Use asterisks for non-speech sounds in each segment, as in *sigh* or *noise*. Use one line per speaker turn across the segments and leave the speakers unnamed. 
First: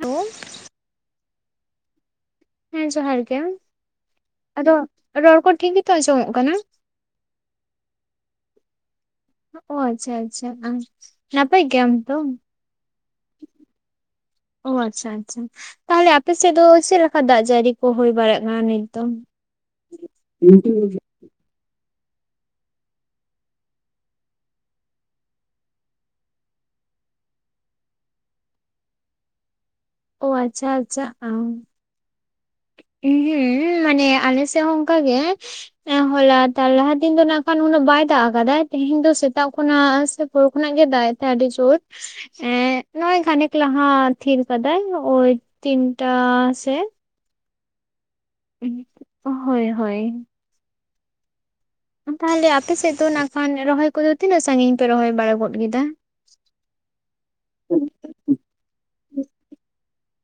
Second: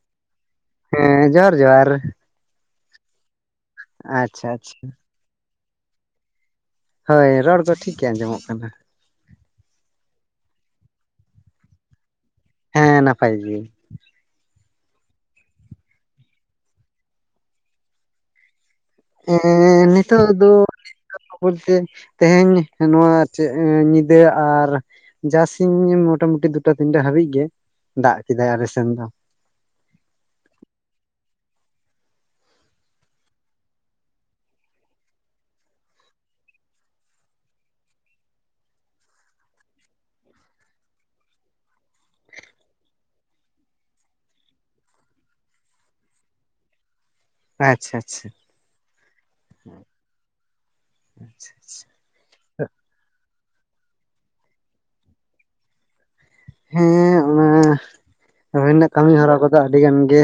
Hello.
ᱦᱮᱸ ᱡᱚᱦᱟᱨ ᱡᱚᱦᱟᱨ᱾
ᱦᱮᱸ ᱡᱚᱦᱟᱨ ᱜᱮ,
ᱟᱪᱪᱷᱟ
ᱟᱫᱚ
ᱟᱪᱪᱷᱟ
ᱨᱚᱲ ᱠᱚ ᱴᱷᱤᱠ ᱜᱮᱛᱚ ᱟᱸᱡᱚᱢᱚᱜ ᱠᱟᱱᱟ?
ᱦᱳᱭ ᱨᱚᱲ ᱠᱚ ᱴᱷᱤᱠ ᱜᱮ ᱟᱸᱡᱚᱢᱚᱜ ᱠᱟᱱᱟ᱾
ᱚ ᱟᱪᱪᱷᱟ ᱟᱪᱪᱷᱟ ᱱᱟᱯᱟᱭ ᱜᱮᱭᱟᱢ ᱛᱚ?
ᱦᱮᱸ ᱱᱟᱯᱟᱭ ᱜᱤᱭᱟᱹᱧ᱾
ᱚ ᱟᱪᱪᱷᱟ ᱟᱪᱪᱷᱟ᱾ ᱛᱟᱦᱚᱞᱮ ᱟᱯᱮᱥᱮᱫ ᱫᱚ ᱪᱮᱫ ᱞᱮᱠᱟ ᱫᱟᱜ ᱡᱟᱲᱤ ᱠᱚ ᱦᱩᱭ ᱵᱟᱲᱟᱜ ᱠᱟᱱᱟ ᱱᱤᱛ? ᱫᱚ?
ᱮᱸᱻᱱᱤᱛᱚᱜ ᱫᱚ ᱛᱮᱦᱮᱧ ᱱᱚᱣᱟ ᱟᱨ ᱪᱮᱫ ᱧᱤᱫᱟᱹ ᱟᱨ ᱡᱟ ᱥᱤᱧ ᱢᱚᱴᱟ ᱢᱩᱴᱤ ᱫᱩᱴᱟ ᱛᱤᱱᱴᱟ ᱦᱟᱹᱵᱤᱡ ᱜᱮ ᱫᱟᱜ ᱠᱮᱫᱟᱭ ᱟᱞᱮ ᱥᱮᱱ ᱫᱚ᱾
ᱚᱻ ᱟᱪᱪᱷᱟ ᱟᱪᱪᱷᱟ᱾ ᱩᱸ ᱦᱩᱸ ᱢᱟᱱᱮ ᱟᱞᱮ ᱥᱮᱜᱦᱚᱸ ᱚᱱᱠᱟ ᱜᱮ ᱮᱻ ᱦᱚᱞᱟ ᱛᱟᱞ ᱞᱟᱦᱟ ᱫᱤᱱ ᱫᱚ ᱱᱟᱜ ᱠᱷᱟᱱ ᱩᱱᱟᱹᱜ ᱵᱟᱭ ᱫᱟᱜ ᱟᱠᱟᱫᱟᱭ ᱛᱮᱦᱮᱧ ᱫᱚ ᱥᱮᱛᱟᱜ ᱠᱷᱚᱱᱟᱜ ᱵᱷᱳᱲ ᱠᱷᱚᱱᱟᱜ ᱜᱮ ᱫᱟᱜ ᱮᱜ ᱛᱮᱦᱮᱱ ᱟᱹᱰᱤ ᱡᱳᱨ᱾ ᱮᱸᱜ ᱱᱚᱜᱼᱚᱭ ᱠᱷᱟᱱᱮᱠ ᱞᱟᱦᱟ ᱛᱷᱤᱨ ᱠᱟᱫᱟᱭ ᱳᱭ ᱛᱤᱱᱴᱟ ᱥᱮᱜ᱾
ᱟᱪᱪᱷᱟ ᱟᱪᱪᱷᱟ᱾
ᱦᱳᱭ ᱦᱳᱭ᱾
ᱟᱪᱪᱷᱟ᱾ ᱟᱪᱪᱷᱟ
ᱛᱟᱦᱚᱞᱮ ᱟᱯᱮ ᱥᱮᱫ ᱫᱚ ᱱᱟᱜ ᱠᱷᱟᱱ ᱨᱚᱦᱚᱭ ᱠᱚᱫᱚ ᱛᱤᱱᱟᱹᱜ ᱥᱟᱺᱜᱤᱧ ᱯᱮ ᱨᱚᱦᱚᱭ ᱵᱟᱲᱟ ᱜᱚᱫ ᱠᱮᱫᱟ?
ᱦᱮᱸ ᱚᱱᱟ ᱨᱚᱦᱚᱭ ᱱᱟᱜ ᱠᱟᱹᱢᱤ ᱦᱚᱨᱟ ᱠᱚᱫᱚ ᱟᱹᱰᱤ ᱜᱟᱱ ᱜᱮ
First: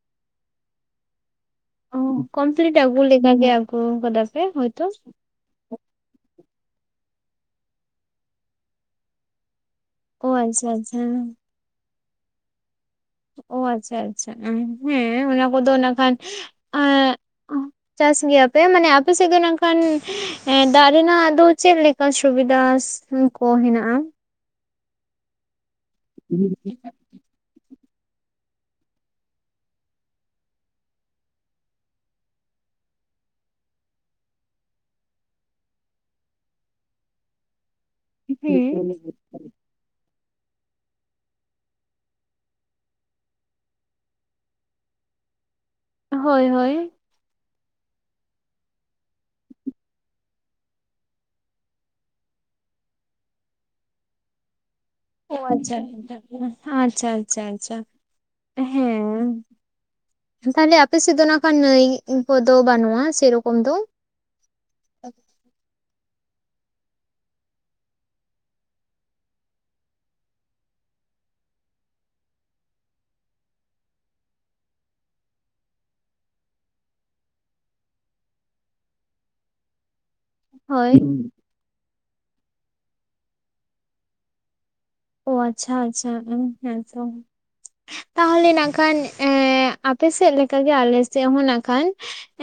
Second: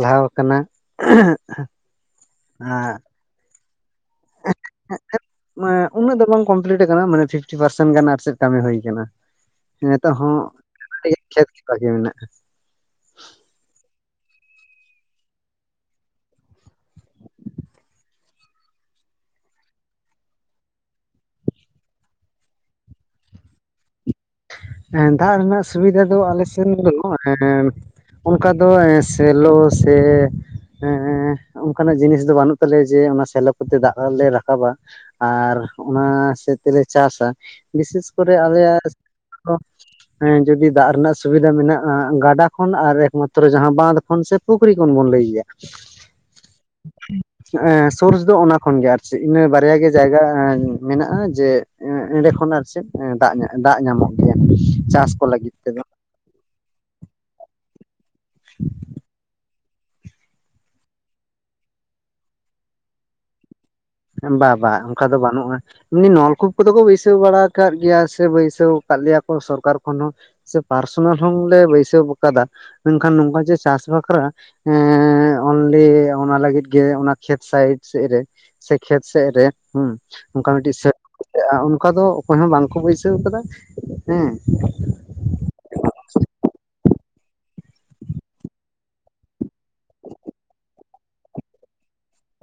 ᱞᱟᱦᱟᱣ ᱠᱟᱱᱟ᱾
ᱚᱻ ᱠᱚᱢᱯᱞᱤᱴ ᱟᱹᱜᱩ ᱞᱮᱠᱟ ᱜᱮ ᱟᱹᱜᱩ ᱠᱟᱫᱟ ᱯᱮ ᱦᱳᱭᱛᱚ?
ᱢᱟᱱᱮ ᱩᱱᱟᱹᱜ ᱫᱚ ᱵᱟᱝ ᱠᱚᱢᱯᱞᱤᱴ ᱟᱠᱟᱱᱟ ᱢᱟᱱᱮ ᱯᱷᱤᱯᱴᱤ ᱯᱟᱨᱥᱮᱱ ᱜᱟᱱ ᱟᱨ ᱪᱮᱫ ᱠᱟᱹᱢᱤ ᱦᱩᱭ ᱠᱟᱱᱟ᱾ ᱱᱤᱛᱚᱜ
ᱚ
ᱦᱚᱸ
ᱟᱪᱪᱷᱟ ᱟᱪᱪᱷᱟ
*unintelligible* ᱠᱷᱮᱛ ᱜᱮ ᱵᱟᱹᱠᱤ ᱢᱮᱱᱟᱜᱼᱟ᱾
ᱚᱻ ᱟᱪᱪᱷᱟ ᱟᱪᱪᱷᱟ ᱚᱸ ᱦᱮᱸ ᱚᱱᱟ ᱠᱚᱫᱚ ᱱᱟᱜ ᱠᱷᱟᱱ ᱮᱸᱜ ᱪᱟᱥ ᱜᱮᱭᱟ ᱯᱮ ᱢᱟᱱᱮ ᱟᱯᱮ ᱥᱮᱫ ᱜᱮ ᱱᱝᱠᱟᱱ ᱮᱸ ᱫᱟᱜ ᱨᱮᱱᱟᱜ ᱫᱚ ᱪᱮᱫ ᱞᱮ ᱠᱟ ᱥᱩᱵᱤᱫᱷᱟᱥ ᱦᱚᱸ ᱠᱚ ᱦᱮᱱᱟᱜᱼᱟ?
ᱦᱮᱸ ᱫᱟᱜ ᱨᱮᱱᱟᱜ ᱥᱩᱵᱤᱫᱷᱟ ᱫᱚ ᱟᱞᱮ ᱥᱮᱱ ᱫᱚ ᱱᱚᱜ-ᱚᱭ ᱚᱱᱠᱟ ᱫᱚ ᱮᱸ ᱥᱮᱞᱚ ᱥᱮ ᱮᱸ ᱚᱱᱠᱟᱱᱟᱜ ᱡᱤᱱᱤᱥ ᱫᱚ ᱵᱟᱹᱱᱩᱜ ᱛᱟᱞᱮᱭᱟ ᱡᱮ ᱚᱱᱟ ᱥᱮᱞᱚ ᱠᱚᱛᱮ ᱫᱟᱜᱞᱮ ᱨᱟᱠᱟᱵᱟ᱾ ᱟᱨ ᱚᱱᱟ ᱥᱮᱫ ᱛᱮᱞᱮ ᱪᱟᱥᱟ ᱵᱤᱥᱮᱥ ᱠᱚᱨᱮ ᱟᱞᱮᱭᱟᱜ *inaudible* ᱦᱮᱸ ᱡᱩᱫᱤ ᱫᱟᱜ ᱨᱮᱱᱟᱜ ᱥᱩᱵᱤᱫᱷᱟ ᱢᱮᱱᱟᱜᱼᱟ ᱜᱟᱰᱟ ᱠᱷᱚᱱ ᱟᱨ ᱮᱠᱢᱟᱛᱨᱚ ᱡᱟᱦᱟᱸ ᱵᱟᱸᱷᱫᱚ ᱠᱷᱚᱱ ᱥᱮ ᱯᱩᱠᱷᱨᱤ ᱠᱷᱚᱱ ᱵᱚᱱ ᱞᱟᱹᱭ ᱜᱮᱭᱟ᱾
ᱦᱳᱭ ᱦᱳᱭ᱾
ᱦᱮᱸᱜ-ᱮᱸ ᱥᱳᱨᱥ ᱫᱚ ᱚᱱᱟ ᱠᱷᱚᱱᱜᱮ ᱟᱨ ᱪᱮᱫ ᱤᱱᱟᱹ ᱵᱟᱨᱭᱟ ᱜᱮ ᱡᱟᱭᱜᱟ ᱢᱮᱱᱟᱜᱼᱟ ᱡᱮ ᱮᱸ ᱮᱸᱰᱮ ᱠᱷᱚᱱ ᱟᱨ ᱪᱮᱫ ᱫᱟᱜ ᱮᱸ ᱫᱟᱜ ᱧᱟᱢᱚᱜ ᱜᱮᱭᱟ ᱪᱟᱥ ᱠᱚ
ᱳ
ᱞᱟᱹᱜᱤᱫ ᱛᱮᱫᱚ
ᱟᱪᱪᱷᱟ ᱟᱪᱪᱷᱟ ᱟᱪᱪᱷᱟ ᱟᱪᱪᱷᱟ, ᱦᱮᱸ᱾ ᱛᱟᱦᱞᱮ ᱟᱯᱮ ᱥᱮᱫ ᱫᱚ ᱱᱟᱜ ᱠᱷᱟᱱ ᱱᱟᱹᱭ ᱠᱚᱫᱚ ᱵᱟᱹᱱᱩᱜᱼᱟ ᱥᱮᱨᱚᱠᱚᱢ ᱫᱚ?
ᱵᱟ ᱵᱟᱝ ᱚᱱᱠᱟ ᱫᱚ ᱵᱟᱹᱱᱩᱜᱼᱟ᱾ ᱮᱢᱱᱤ ᱱᱚᱞᱠᱩᱯ ᱠᱚᱫᱚ ᱠᱚ ᱵᱟᱹᱭᱥᱟᱹᱣ ᱵᱟᱲᱟ ᱟᱠᱟᱫ ᱜᱮᱭᱟ ᱥᱮ ᱵᱟᱹᱭᱥᱟᱹᱣ ᱟᱠᱟᱫ ᱞᱮᱭᱟ ᱠᱚ ᱥᱚᱨᱠᱟᱨ ᱠᱷᱚᱱ ᱦᱚᱸ ᱥᱮ ᱯᱟᱨᱥᱚᱱᱟᱞ ᱦᱚᱸ ᱞᱮ ᱵᱟᱹᱭᱥᱟᱹᱣ ᱟᱠᱟᱫᱟ ᱢᱮᱱᱠᱷᱟᱱ ᱱᱚᱝᱠᱟ ᱡᱮ ᱪᱟᱥ ᱵᱟᱥ ᱵᱟᱠᱷᱨᱟ ᱦᱮᱸ ᱚᱱᱞᱤ ᱚᱱᱟ ᱞᱟᱹᱜᱤᱫ ᱜᱮ ᱚᱱᱟ ᱠᱷᱮᱛ ᱥᱟᱭᱤᱰ ᱥᱮᱫ ᱨᱮ᱾ ᱥᱮ ᱠᱷᱮᱛ ᱥᱮᱫ ᱨᱮ ᱦᱩᱸ ᱚᱱᱠᱟ
ᱦᱳᱭ
ᱢᱤᱫᱴᱤᱡ *unintelligible* ᱚᱱᱠᱟ ᱫᱚ ᱚᱠᱚᱭ ᱦᱚᱸ ᱵᱟᱝᱠᱚ ᱵᱟᱹᱭᱥᱟᱹᱣ ᱟᱠᱟᱫᱟ ᱦᱮᱸ᱾
ᱚᱻ ᱟᱪᱪᱷᱟ ᱟᱪᱪᱷᱟ ᱩᱸ ᱦᱮᱸ ᱛᱚ᱾ ᱛᱟᱦᱚᱞᱮ ᱱᱟᱜᱠᱷᱟᱱ ᱮᱸ ᱟᱯᱮ ᱥᱮᱫ ᱞᱮᱠᱟᱜᱮ ᱟᱞᱮ ᱥᱮᱫ ᱦᱚᱸ ᱱᱟᱜᱠᱷᱟᱱ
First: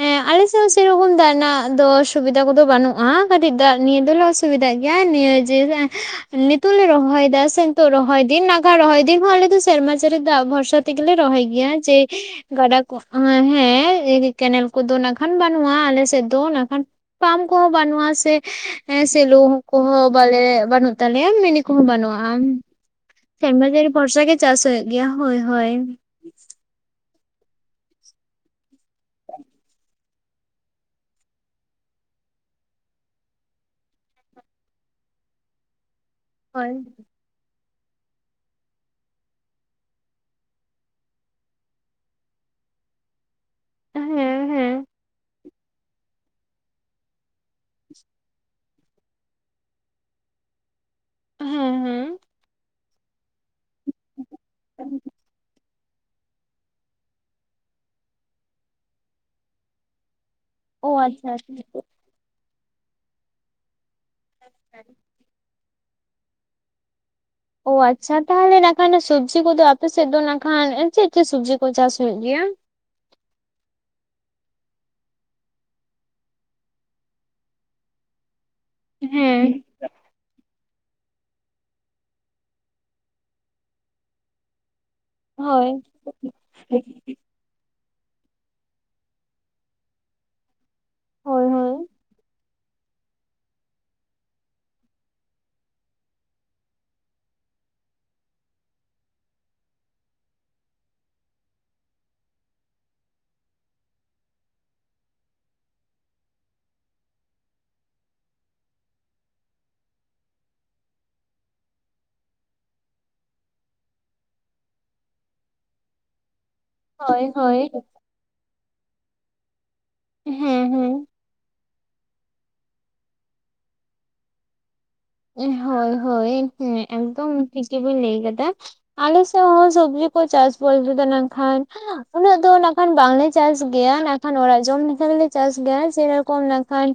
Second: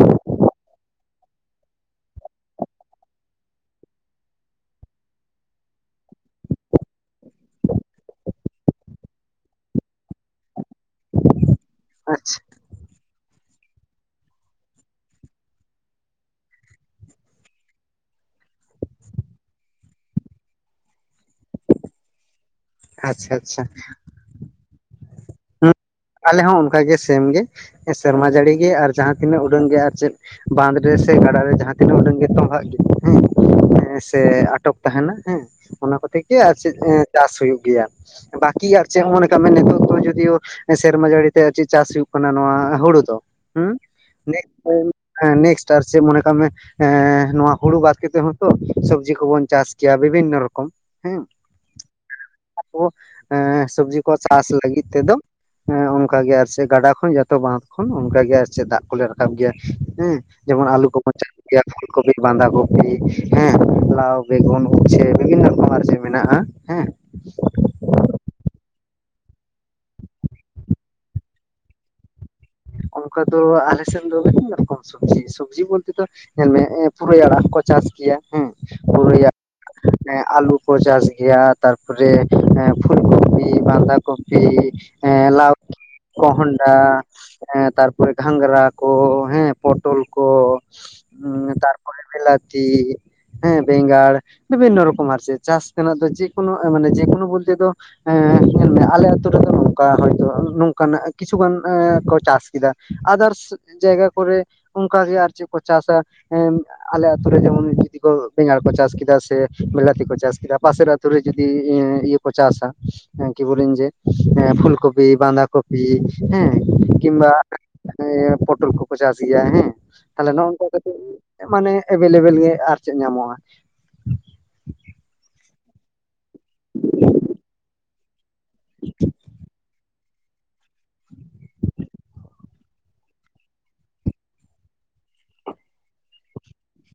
ᱦᱮᱸ ᱟᱞᱮᱥᱮᱫ ᱦᱚᱸ ᱥᱮᱨᱚᱠᱚᱢ ᱫᱟᱜ ᱨᱮᱱᱟᱜ ᱫᱚ ᱥᱩᱵᱤᱫᱟ ᱠᱚᱫᱚ ᱵᱟᱹᱱᱩᱜᱼᱟ ᱠᱟᱴᱤᱡ ᱫᱟᱜ ᱱᱤᱭᱟᱹ ᱫᱚᱞᱮ ᱚᱥ ᱥᱩᱵᱤᱫᱷᱟᱜ ᱜᱮᱭᱟ ᱱᱤᱭᱟᱹᱡᱮ ᱦᱮᱸ ᱱᱤᱛᱚᱜ ᱞᱮ ᱨᱚᱦᱚᱭ ᱫᱟ᱾ ᱥᱮ ᱱᱤᱛᱳᱜ ᱨᱚᱦᱚᱭ ᱫᱤᱱ ᱱᱟᱠᱷᱟᱱ ᱨᱚᱦᱚᱭ ᱫᱤᱱ ᱦᱚᱸ ᱟᱞᱮ ᱫᱚ ᱥᱮᱨᱢᱟ ᱡᱟᱹᱨᱤ ᱫᱟᱜ ᱵᱷᱚᱨᱥᱟ ᱛᱮᱜᱮᱞᱮ ᱞᱮ ᱨᱚᱦᱚᱭ ᱜᱮᱭᱟ ᱡᱮ
ᱟᱪᱪᱷᱟ
ᱜᱟᱰᱟ ᱠᱚ ᱟᱸᱜ ᱦᱮᱸ ᱠᱮᱱᱮᱞ ᱠᱚᱫᱚ ᱱᱟᱜᱠᱷᱟᱱ ᱵᱟᱹᱱᱩᱜᱼᱟ ᱟᱞᱮᱥᱮᱫ ᱫᱚ ᱱᱟᱜᱷᱟᱱ ᱯᱟᱢ ᱠᱚᱦᱚᱸ ᱵᱟᱹᱱᱩᱜᱼᱟ ᱥᱮ ᱮᱸ ᱥᱮᱞᱳ ᱠᱚᱦᱚᱸ ᱵᱟᱞᱮ ᱵᱟᱹᱱᱩᱜ ᱛᱟᱞᱮᱭᱟ ᱢᱤᱱᱤ ᱠᱚᱦᱚᱸ ᱵᱟᱹᱱᱩᱜᱼᱟ᱾ ᱟᱢ
ᱟᱪᱪᱷᱟ ᱟᱪᱪᱷᱟ
ᱥᱮᱨᱢᱟ ᱡᱟᱹᱲᱤ ᱵᱷᱚᱨᱥᱟ ᱜᱮ ᱪᱟᱥ ᱦᱩᱭᱩᱜ ᱜᱮᱭᱟ ᱦᱳᱭ ᱦᱳᱭ᱾
ᱦᱩᱸ ᱟᱞᱮ ᱦᱚᱸ ᱚᱱᱠᱟᱜᱮ ᱥᱮᱢ ᱜᱮ ᱥᱮᱨᱢᱟ ᱡᱟᱹᱲᱤᱜᱮ ᱟᱨ ᱡᱟᱦᱟᱸ ᱛᱤᱱᱟᱹᱜ ᱩᱰᱟᱹᱱ ᱜᱮ ᱟᱨ ᱪᱮᱫ ᱵᱟᱸᱫᱷ ᱨᱮ ᱥᱮ ᱜᱟᱰᱟᱨᱮ ᱡᱟᱦᱟᱸ ᱛᱤᱱᱟᱹᱜ ᱩᱰᱟᱹᱝ ᱜᱮ ᱛᱚᱢᱵᱷᱟᱜ ᱜᱮᱭᱟ ᱦᱮᱸ᱾ ᱦᱮᱸ ᱥᱮ ᱟᱴᱚᱠ ᱛᱟᱦᱮᱱᱟ ᱦᱮᱸ ᱚᱱᱟ ᱠᱚᱛᱮ ᱜᱮᱭᱟ
ᱦᱳᱭ
ᱥᱮᱫ ᱮᱸ ᱪᱟᱥ ᱦᱩᱭᱩᱜ ᱜᱮᱭᱟ ᱵᱟᱠᱤ ᱟᱨ ᱪᱮᱫ ᱦᱚᱸ ᱢᱚᱱᱮ ᱠᱟᱜ ᱢᱮ ᱱᱤᱛᱚᱜ ᱫᱚ ᱡᱩᱫᱤᱭᱳ ᱥᱮᱨᱢᱟ ᱡᱟᱹᱲᱤ ᱛᱮ ᱟᱨ ᱪᱮᱫ ᱪᱟᱥ ᱦᱩᱭᱩᱜ ᱠᱟᱱᱟ ᱱᱚᱣᱟ ᱦᱩᱲᱩ ᱫᱚ ᱦᱩᱸ *inaudible*
ᱦᱮᱸ ᱦᱮᱸ
*unintelligible* ᱢᱚᱱᱮ ᱠᱟᱜ ᱢᱮ ᱮᱸ ᱱᱚᱣᱟ ᱦᱩᱲᱩ ᱵᱟᱫ ᱠᱟᱛᱮᱜ ᱦᱚᱸᱛᱚ ᱥᱚᱵᱡᱤ ᱠᱚᱵᱚᱱ ᱪᱟᱥ ᱠᱮᱭᱟ ᱵᱤᱵᱷᱤᱱᱱᱚ ᱨᱚᱠᱚᱢ᱾ ᱦᱮᱸ ᱟᱫᱚ ᱥᱚᱵᱡᱤ ᱠᱚ ᱪᱟᱥ ᱞᱟᱹᱜᱤᱛ ᱛᱮᱫᱚ ᱦᱮᱸ ᱚᱱᱠᱟᱜᱮ ᱟᱨ ᱪᱮᱫ ᱜᱟᱰᱟ ᱠᱷᱚᱱ ᱡᱚᱛᱚ ᱵᱟᱸᱫᱷ ᱠᱷᱚᱱ ᱚᱱᱠ ᱜᱮ ᱟᱨ ᱪᱮᱫ ᱫᱟᱜ ᱠᱚᱞᱮ ᱨᱟᱠᱟᱵ ᱜᱮᱭᱟ ᱦᱮᱸ᱾ ᱡᱮᱢᱚᱱ ᱟᱞᱩ
ᱚ
ᱠᱚᱵᱚᱱ ᱪᱟᱥ
ᱟᱪᱪᱷᱟ
ᱜᱮᱭᱟ ᱯᱷᱩᱞ ᱠᱚᱯᱤ, ᱵᱟᱸᱫᱷᱟ ᱠᱚᱯᱤ, ᱦᱮᱸ ᱞᱟᱣ ᱵᱮᱜᱩᱱ ᱩᱪᱪᱷᱮ ᱵᱤᱵᱷᱤᱱᱱᱚ ᱨᱚᱠᱚᱢ ᱟᱨ ᱪᱮᱫ ᱢᱮᱱᱟᱜᱼᱟ ᱦᱮᱸ,
ᱳ ᱟᱪᱪᱷᱟ ᱛᱟᱦᱚᱞᱮ ᱱᱟᱜ ᱠᱷᱟᱱ ᱥᱚᱵᱡᱤ ᱠᱚᱫᱚ ᱟᱯᱮ ᱥᱮᱫ ᱫᱚ ᱱᱟᱜ ᱠᱷᱟᱱ ᱮᱸ ᱪᱮᱫ ᱪᱮᱫ ᱥᱚᱵᱡᱤ ᱠᱚ ᱪᱟᱥ ᱦᱩᱭᱩᱜ ᱜᱮᱭᱟ?
ᱚᱱᱠᱟ ᱫᱚ ᱟᱞᱮ ᱥᱮᱱ ᱫᱚ ᱵᱤᱵᱷᱤᱱᱱᱚ ᱨᱚᱠᱚᱢ ᱥᱚᱵᱡᱤ ᱥᱚᱵᱡᱤ ᱵᱚᱞᱛᱮ ᱫᱚ, ᱧᱮᱞᱢᱮ ᱮᱸ ᱯᱩᱨᱟᱹᱭ ᱟᱲᱟᱜ ᱦᱚᱸᱠᱚ ᱪᱟᱥ ᱜᱮᱭᱟ ᱦᱮᱸ ᱯᱩᱨᱟᱹᱭ
ᱦᱮᱸ
*inaudible* ᱮᱸ ᱟᱞᱩ ᱠᱚ ᱪᱟᱥ ᱜᱮᱭᱟ, ᱛᱟᱨᱯᱚᱨᱮ ᱮᱸ ᱯᱷᱩᱞ ᱠᱚᱯᱤ, ᱵᱟᱸᱫᱷᱟ ᱠᱚᱯᱤ, ᱮᱸ
ᱦᱳᱭ
ᱞᱟᱣᱠᱤ, ᱠᱚᱦᱚᱸᱰᱷᱟ, ᱦᱮᱸ ᱛᱟᱨᱯᱚᱨᱮ ᱜᱷᱟᱸᱜᱽᱨᱟ ᱠᱚ, ᱦᱮᱸ ᱯᱚᱴᱚᱞ ᱠᱚ,
ᱦᱳᱭ
ᱦᱩᱸ
ᱦᱳᱭ
ᱛᱟᱨᱯᱚᱨᱮ ᱵᱤᱞᱟᱛᱤ, ᱦᱮᱸ ᱵᱮᱸᱜᱟᱲ ᱵᱤᱵᱷᱤᱱᱱᱚ ᱨᱚᱠᱚᱢ ᱟᱨ ᱪᱮᱫ ᱪᱟᱥ ᱛᱮᱱᱟᱜ ᱫᱚ ᱡᱮᱠᱳᱱᱳ ᱢᱟᱱᱮ ᱡᱮᱠᱳᱱᱳ ᱵᱚᱞᱛᱮ ᱫᱚ ᱧᱮᱞᱢᱮ ᱟᱞᱮ ᱟ ᱟᱹᱛᱩ ᱨᱮᱫᱚ ᱱᱚᱝᱠᱟ ᱦᱚᱭᱛᱳ ᱱᱚᱝᱠᱟᱱᱟᱜ ᱠᱤᱪᱷᱩᱜᱟᱱ ᱮᱸ ᱠᱚ ᱪᱟᱥ ᱠᱤᱫᱟ ᱟᱫᱟᱨᱥ ᱡᱟᱭᱜᱟ ᱠᱚᱨᱮ ᱚᱱᱠᱟᱜᱮ ᱟᱨ ᱪᱮᱫ ᱠᱚ ᱪᱟᱥᱟ ᱮᱸ ᱟᱞᱮ ᱟᱛᱳ ᱨᱮ ᱡᱮᱢᱚᱱ ᱡᱩᱫᱤ ᱠᱚ ᱵᱮᱸᱜᱟᱲ ᱠᱚ ᱪᱟᱥ ᱠᱤᱫᱟ ᱥᱮ ᱵᱞᱟᱹᱛᱤ ᱠᱚ ᱪᱟᱥ ᱠᱤᱫᱟ ᱯᱟᱥᱮᱨ ᱟᱛᱳ ᱨᱮ ᱡᱩᱫᱤ ᱮ ᱤᱭᱟᱹ ᱠᱚ ᱪᱟᱥᱟ ᱠᱤᱵᱚᱞᱤᱱ ᱡᱮ ᱯᱷᱩᱞ ᱠᱚᱯᱤ ᱵᱟᱸᱫᱟ ᱠᱚᱯᱤ ᱦᱮᱸ
ᱦᱳᱭ
ᱠᱤᱢᱵᱟ
ᱦᱳᱭ
ᱯᱚᱴᱚᱞ ᱠᱚᱠᱚ ᱪᱟᱥ ᱜᱮᱭᱟ ᱦᱮᱸ ᱛᱟᱞᱦᱮ
ᱦᱮᱸ
ᱱᱚᱜ ᱱᱚᱝᱠᱟ ᱠᱟᱛᱮ
ᱦᱮᱸ
ᱢᱟᱱᱮ ᱮᱵᱮᱞᱮᱵᱮᱞ ᱜᱮ ᱟᱨ ᱪᱮᱫ ᱧᱟᱢᱚᱜ-ᱟ᱾
ᱦᱚᱭ ᱦᱚᱭ ᱦᱮᱸ ᱮᱠᱫᱚᱢ ᱴᱷᱤᱠ ᱜᱮᱵᱤᱱ ᱞᱟᱹᱭ ᱠᱟᱫᱟ ᱟᱞᱮ ᱥᱮᱜ ᱦᱚᱸ ᱥᱚᱵᱡᱤ ᱠᱚ ᱪᱟᱥ ᱵᱚᱞᱛᱮ ᱫᱚ ᱱᱟᱜᱠᱷᱟᱱ ᱩᱱᱟᱹᱜ ᱫᱚ ᱱᱟᱜᱠᱷᱟᱱ ᱵᱟᱝᱞᱮ ᱪᱟᱥ ᱜᱮᱭᱟ ᱱᱟᱜ ᱠᱷᱟᱱ ᱚᱲᱟᱜ ᱡᱚᱢ ᱞᱮᱠᱷᱟ ᱫᱚᱞᱮ ᱪᱟᱥ ᱜᱮᱭᱟ ᱥᱮᱨᱚᱠᱚᱢ ᱱᱟᱠᱷᱟᱱ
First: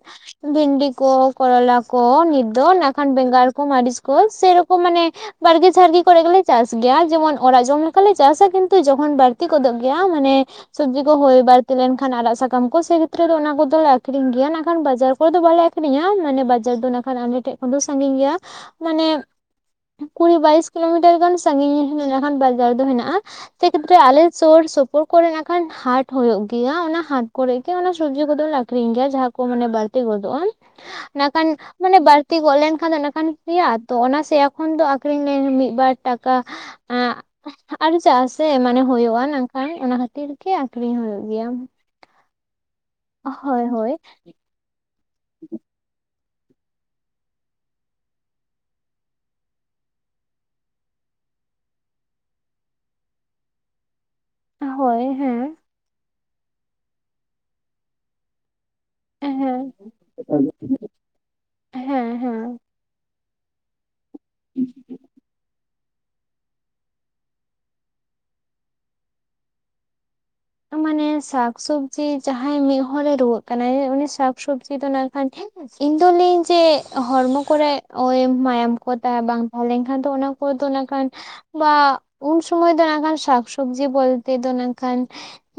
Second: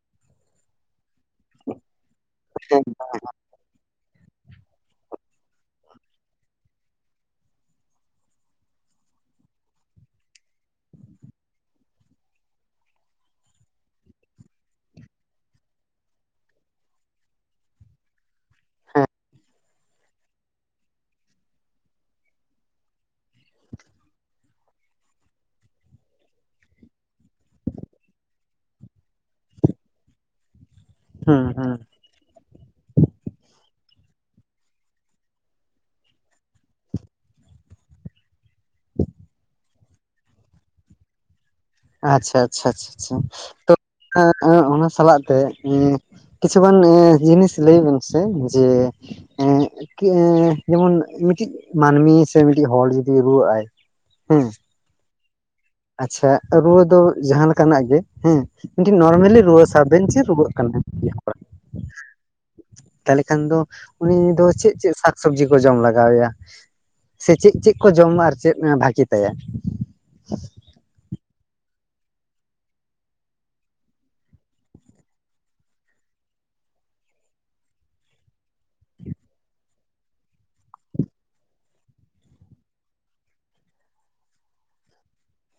ᱵᱷᱤᱱᱰᱤ ᱠᱚ, ᱠᱚᱨᱚᱞᱟ ᱠᱚ, ᱱᱤᱛ ᱫᱚ
ᱦᱮᱸ
ᱱᱟᱠᱷᱟᱱ ᱵᱮᱸᱜᱟᱲ ᱠᱚ ᱢᱟᱹᱨᱤᱪ ᱠᱚ ᱥᱮᱨᱚᱠᱚᱢ ᱢᱟᱱᱮ ᱵᱟᱨᱜᱮ ᱡᱷᱟᱨᱜᱮ ᱠᱚᱨᱮ ᱜᱮᱞᱮ ᱪᱟᱥ ᱜᱮᱭᱟ ᱡᱮᱢᱚᱱ ᱚᱨᱟᱜ ᱡᱚᱢ ᱞᱮᱠᱟᱞᱮ ᱪᱟᱥᱟ ᱠᱤᱱᱛᱩ ᱡᱚᱠᱷᱚᱱ ᱵᱟᱹᱨᱛᱤ ᱜᱚᱫᱚᱜ ᱜᱮᱭᱟ ᱢᱟᱱᱮ ᱥᱚᱵᱽᱡᱤ ᱠᱚ ᱦᱳᱭ ᱵᱟᱹᱨᱛᱤ ᱞᱮᱱᱠᱷᱟᱱ ᱟᱨᱟᱜ ᱥᱟᱠᱟᱢ ᱠᱚ ᱥᱮ ᱠᱷᱮᱛᱨᱮ ᱫᱚ ᱚᱱᱟ ᱠᱚᱫᱚᱞᱮ ᱟᱠᱷᱨᱤᱧ ᱜᱮᱭᱟ ᱱᱟᱜᱠᱷᱟᱱ ᱵᱟᱡᱟᱨ ᱠᱚᱨᱮ ᱫᱚ ᱵᱟᱞᱮ ᱟᱠᱷᱨᱤᱧᱟ ᱢᱟᱱᱮ ᱵᱟᱡᱟᱨ ᱫᱚ ᱱᱟᱠᱷᱟᱱ ᱟᱞᱮ ᱥᱟᱺᱜᱤᱧ ᱜᱮᱭᱟ ᱢᱟᱱᱮ
ᱦᱮᱸ
ᱠᱩᱲᱤ ᱵᱟᱭᱤᱥ ᱠᱤᱞᱳᱢᱤᱴᱟᱨ ᱜᱟᱱ ᱥᱟᱺᱜᱤᱧ *unintelligible* ᱵᱟᱡᱟᱨ ᱫᱚ ᱦᱮᱱᱟᱜ-ᱟ᱾ ᱥᱮ ᱠᱷᱛᱮᱨᱮ ᱟᱞᱮ ᱥᱳᱨ ᱥᱳᱯᱳᱨ ᱠᱚᱨᱮ ᱱᱟᱜ ᱠᱷᱟᱱ ᱦᱟᱴ ᱦᱳᱭᱳᱜ ᱜᱮᱭᱟ ᱚᱱᱟ ᱦᱟᱴ ᱠᱚᱨᱮᱜ ᱜᱮ ᱚᱱᱟ ᱥᱚᱵᱡᱤ ᱠᱚᱫᱚ ᱞᱮ ᱟ ᱟᱠᱷᱨᱤᱧ ᱜᱮᱭᱟ ᱡᱟᱦᱟᱸ ᱠᱚ ᱢᱟᱱᱮ ᱵᱟᱹᱲᱛᱤ ᱜᱚᱫᱚᱜ-ᱚ ᱚᱱᱟ
ᱦᱩᱸ
ᱠᱷᱟᱱ
ᱦᱩᱸ
ᱢᱟᱱᱮ ᱵᱟᱹᱲ ᱛᱤ ᱜᱚᱫ ᱞᱮᱱᱠᱷᱟᱱ ᱫᱚ ᱱᱟᱠᱷᱟᱱ ᱥᱮᱭᱟᱜ-ᱟ ᱛᱚ ᱚᱱᱟ ᱥᱮᱭᱟ ᱠᱷᱚᱱ ᱫᱚ ᱟᱠᱷᱨᱤᱧ *unintelligible* ᱢᱤᱫᱵᱟᱨ ᱴᱟᱠᱟ ᱟᱸᱜ ᱟᱨ ᱪᱟᱜ ᱥᱮ ᱢᱟᱱᱮ ᱦᱳᱭᱳᱜ-ᱟ ᱱᱟᱠᱷᱟᱱ ᱚᱱᱟ ᱠᱷᱟᱹᱛᱤᱨ ᱜᱮ ᱟᱠᱷᱨᱤᱧ ᱦᱳᱭᱳᱜ ᱜᱮᱭᱟ᱾
ᱟᱪᱪᱷᱟ ᱟᱪᱪᱷᱟ
ᱦᱳᱭ
*inaudible* ᱛᱚ
ᱦᱳᱭ
ᱚᱱᱟ ᱥᱟᱞᱟᱜ ᱛᱮ ᱠᱤᱪᱷᱩᱜᱟᱱ ᱮᱸ ᱡᱤᱱᱤᱥ ᱞᱟᱹᱭ ᱵᱮᱱ ᱥᱮ ᱡᱮ ᱮᱸᱜ ᱡᱮᱢᱚᱱ ᱢᱤᱫᱴᱤᱡ ᱢᱟᱹᱱᱢᱤ ᱥᱮ ᱢᱤᱫᱴᱤᱡ ᱦᱚᱲ ᱡᱩᱫᱤ ᱨᱩᱣᱟᱹᱜ ᱟᱭ, ᱦᱮᱸ
ᱦᱚᱭ ᱦᱮᱸ
ᱟᱪᱪᱷᱟ ᱨᱩᱣᱟᱹ ᱫᱚ ᱡᱟᱦᱟᱸ ᱞᱮᱠᱟᱱᱟᱜ ᱜᱮ ᱦᱮᱸ, ᱢᱤᱜᱴᱤᱜ ᱱᱚᱨᱢᱮᱞᱤ ᱨᱩᱣᱟᱹ
ᱦᱮᱸ
ᱥᱟᱯᱵᱮᱱ ᱪᱮᱫ ᱨᱩᱣᱟᱹᱜ ᱠᱟᱱᱟ *inaudible*
ᱦᱮᱸ ᱦᱮᱸ
ᱛᱟᱦᱞᱮ ᱠᱷᱟᱱ ᱫᱚ ᱩᱱᱤ ᱫᱚ ᱪᱮᱫ ᱪᱮᱫ ᱥᱟᱠᱥᱚᱵᱽᱡᱤ ᱠᱚ ᱡᱚᱢ ᱞᱟᱜᱟᱣᱮᱭᱟ? ᱥᱮ ᱪᱮᱫ ᱪᱮᱫ ᱠᱚ ᱡᱚᱢᱟ ᱟᱨ ᱪᱮᱫ ᱵᱷᱟᱹᱜᱮ ᱛᱟᱭᱟ?
ᱢᱟᱱᱮ ᱥᱟᱠᱥᱚᱵᱡᱤ ᱡᱟᱦᱟᱸᱭ ᱢᱤᱫ ᱦᱚᱲ ᱮ ᱨᱩᱣᱟᱹᱜ ᱠᱟᱱᱟᱭ ᱩᱱᱤ ᱥᱟᱠᱥᱚᱵᱡᱤ ᱫᱚ ᱱᱟᱜ ᱠᱷᱟᱱ ᱤᱧ ᱫᱚ ᱞᱟᱹᱭᱟᱹᱧ ᱡᱮ ᱦᱚᱨᱢᱚ ᱠᱚᱨᱮ ᱳᱭ ᱢᱟᱭᱟᱢ ᱠᱚ ᱛᱟᱦᱮ ᱵᱟᱝ ᱛᱟᱦᱮᱸ ᱞᱮᱱᱠᱷᱟᱱ ᱫᱚ ᱚᱱᱟ ᱦᱳᱭᱛᱚ ᱱᱟᱜ ᱠᱷᱟᱱ ᱵᱟ ᱩᱱ ᱥᱩᱢᱚᱭ ᱫᱚ ᱱᱟᱜ ᱠᱷᱟᱱ ᱥᱟᱠᱥᱚᱵᱡᱤ ᱵᱚᱞᱛᱮ ᱫᱚ ᱱᱟᱜ ᱠᱷᱟᱱ